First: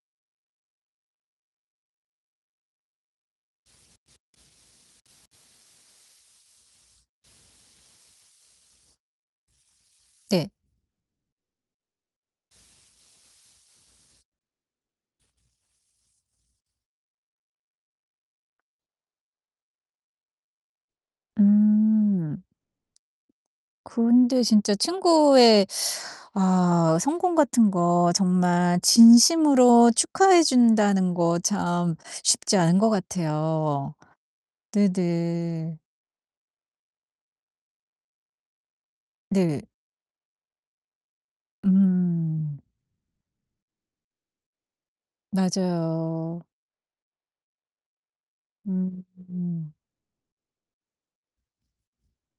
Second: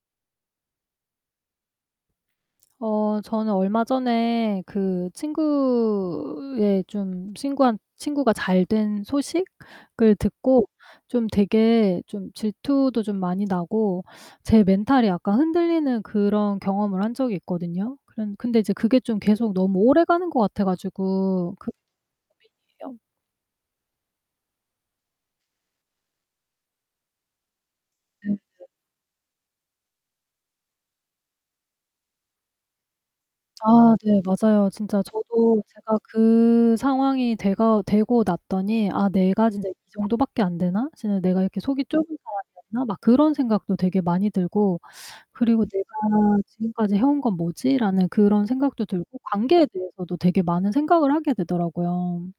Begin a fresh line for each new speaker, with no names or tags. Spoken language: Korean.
어 저는 얼마 전에 그 친구의 좀 친구한 친구가 잘 된 소식을
네.
듣고 좀 되게 좀 질투도 좀 많이 나고 제 멘탈이 약간 흔들리는 그런 경험을 한 적이 있거든요. 그런 근데 이제 그게 좀 계속 너무 오래 가는 것 같아 가지고 그
음.
고민이에요.
근데 진짜 친구의 아 성공 같은 거
네.
정말 진심으로 축하해 준다는 거 참 쉽지 않은 것 같아요.
아 네 맞아요. 진짜 저도
네네.
제가 그 상황이 돼가 되고 났더니 '아 내가
네.
진짜 이 정도 밖에 안 되나? 진짜 내가 이렇게 속이 좁은
음.
사람이었나?' 막 그런 생각도 되게 많이 들고 그리고' 내가
맞아요.
지금까지 해 온 건 뭐지?'라는 그런 생각도 들고 관계에
음.
대해서도 되게 많은 생각을 하게 되더라고요.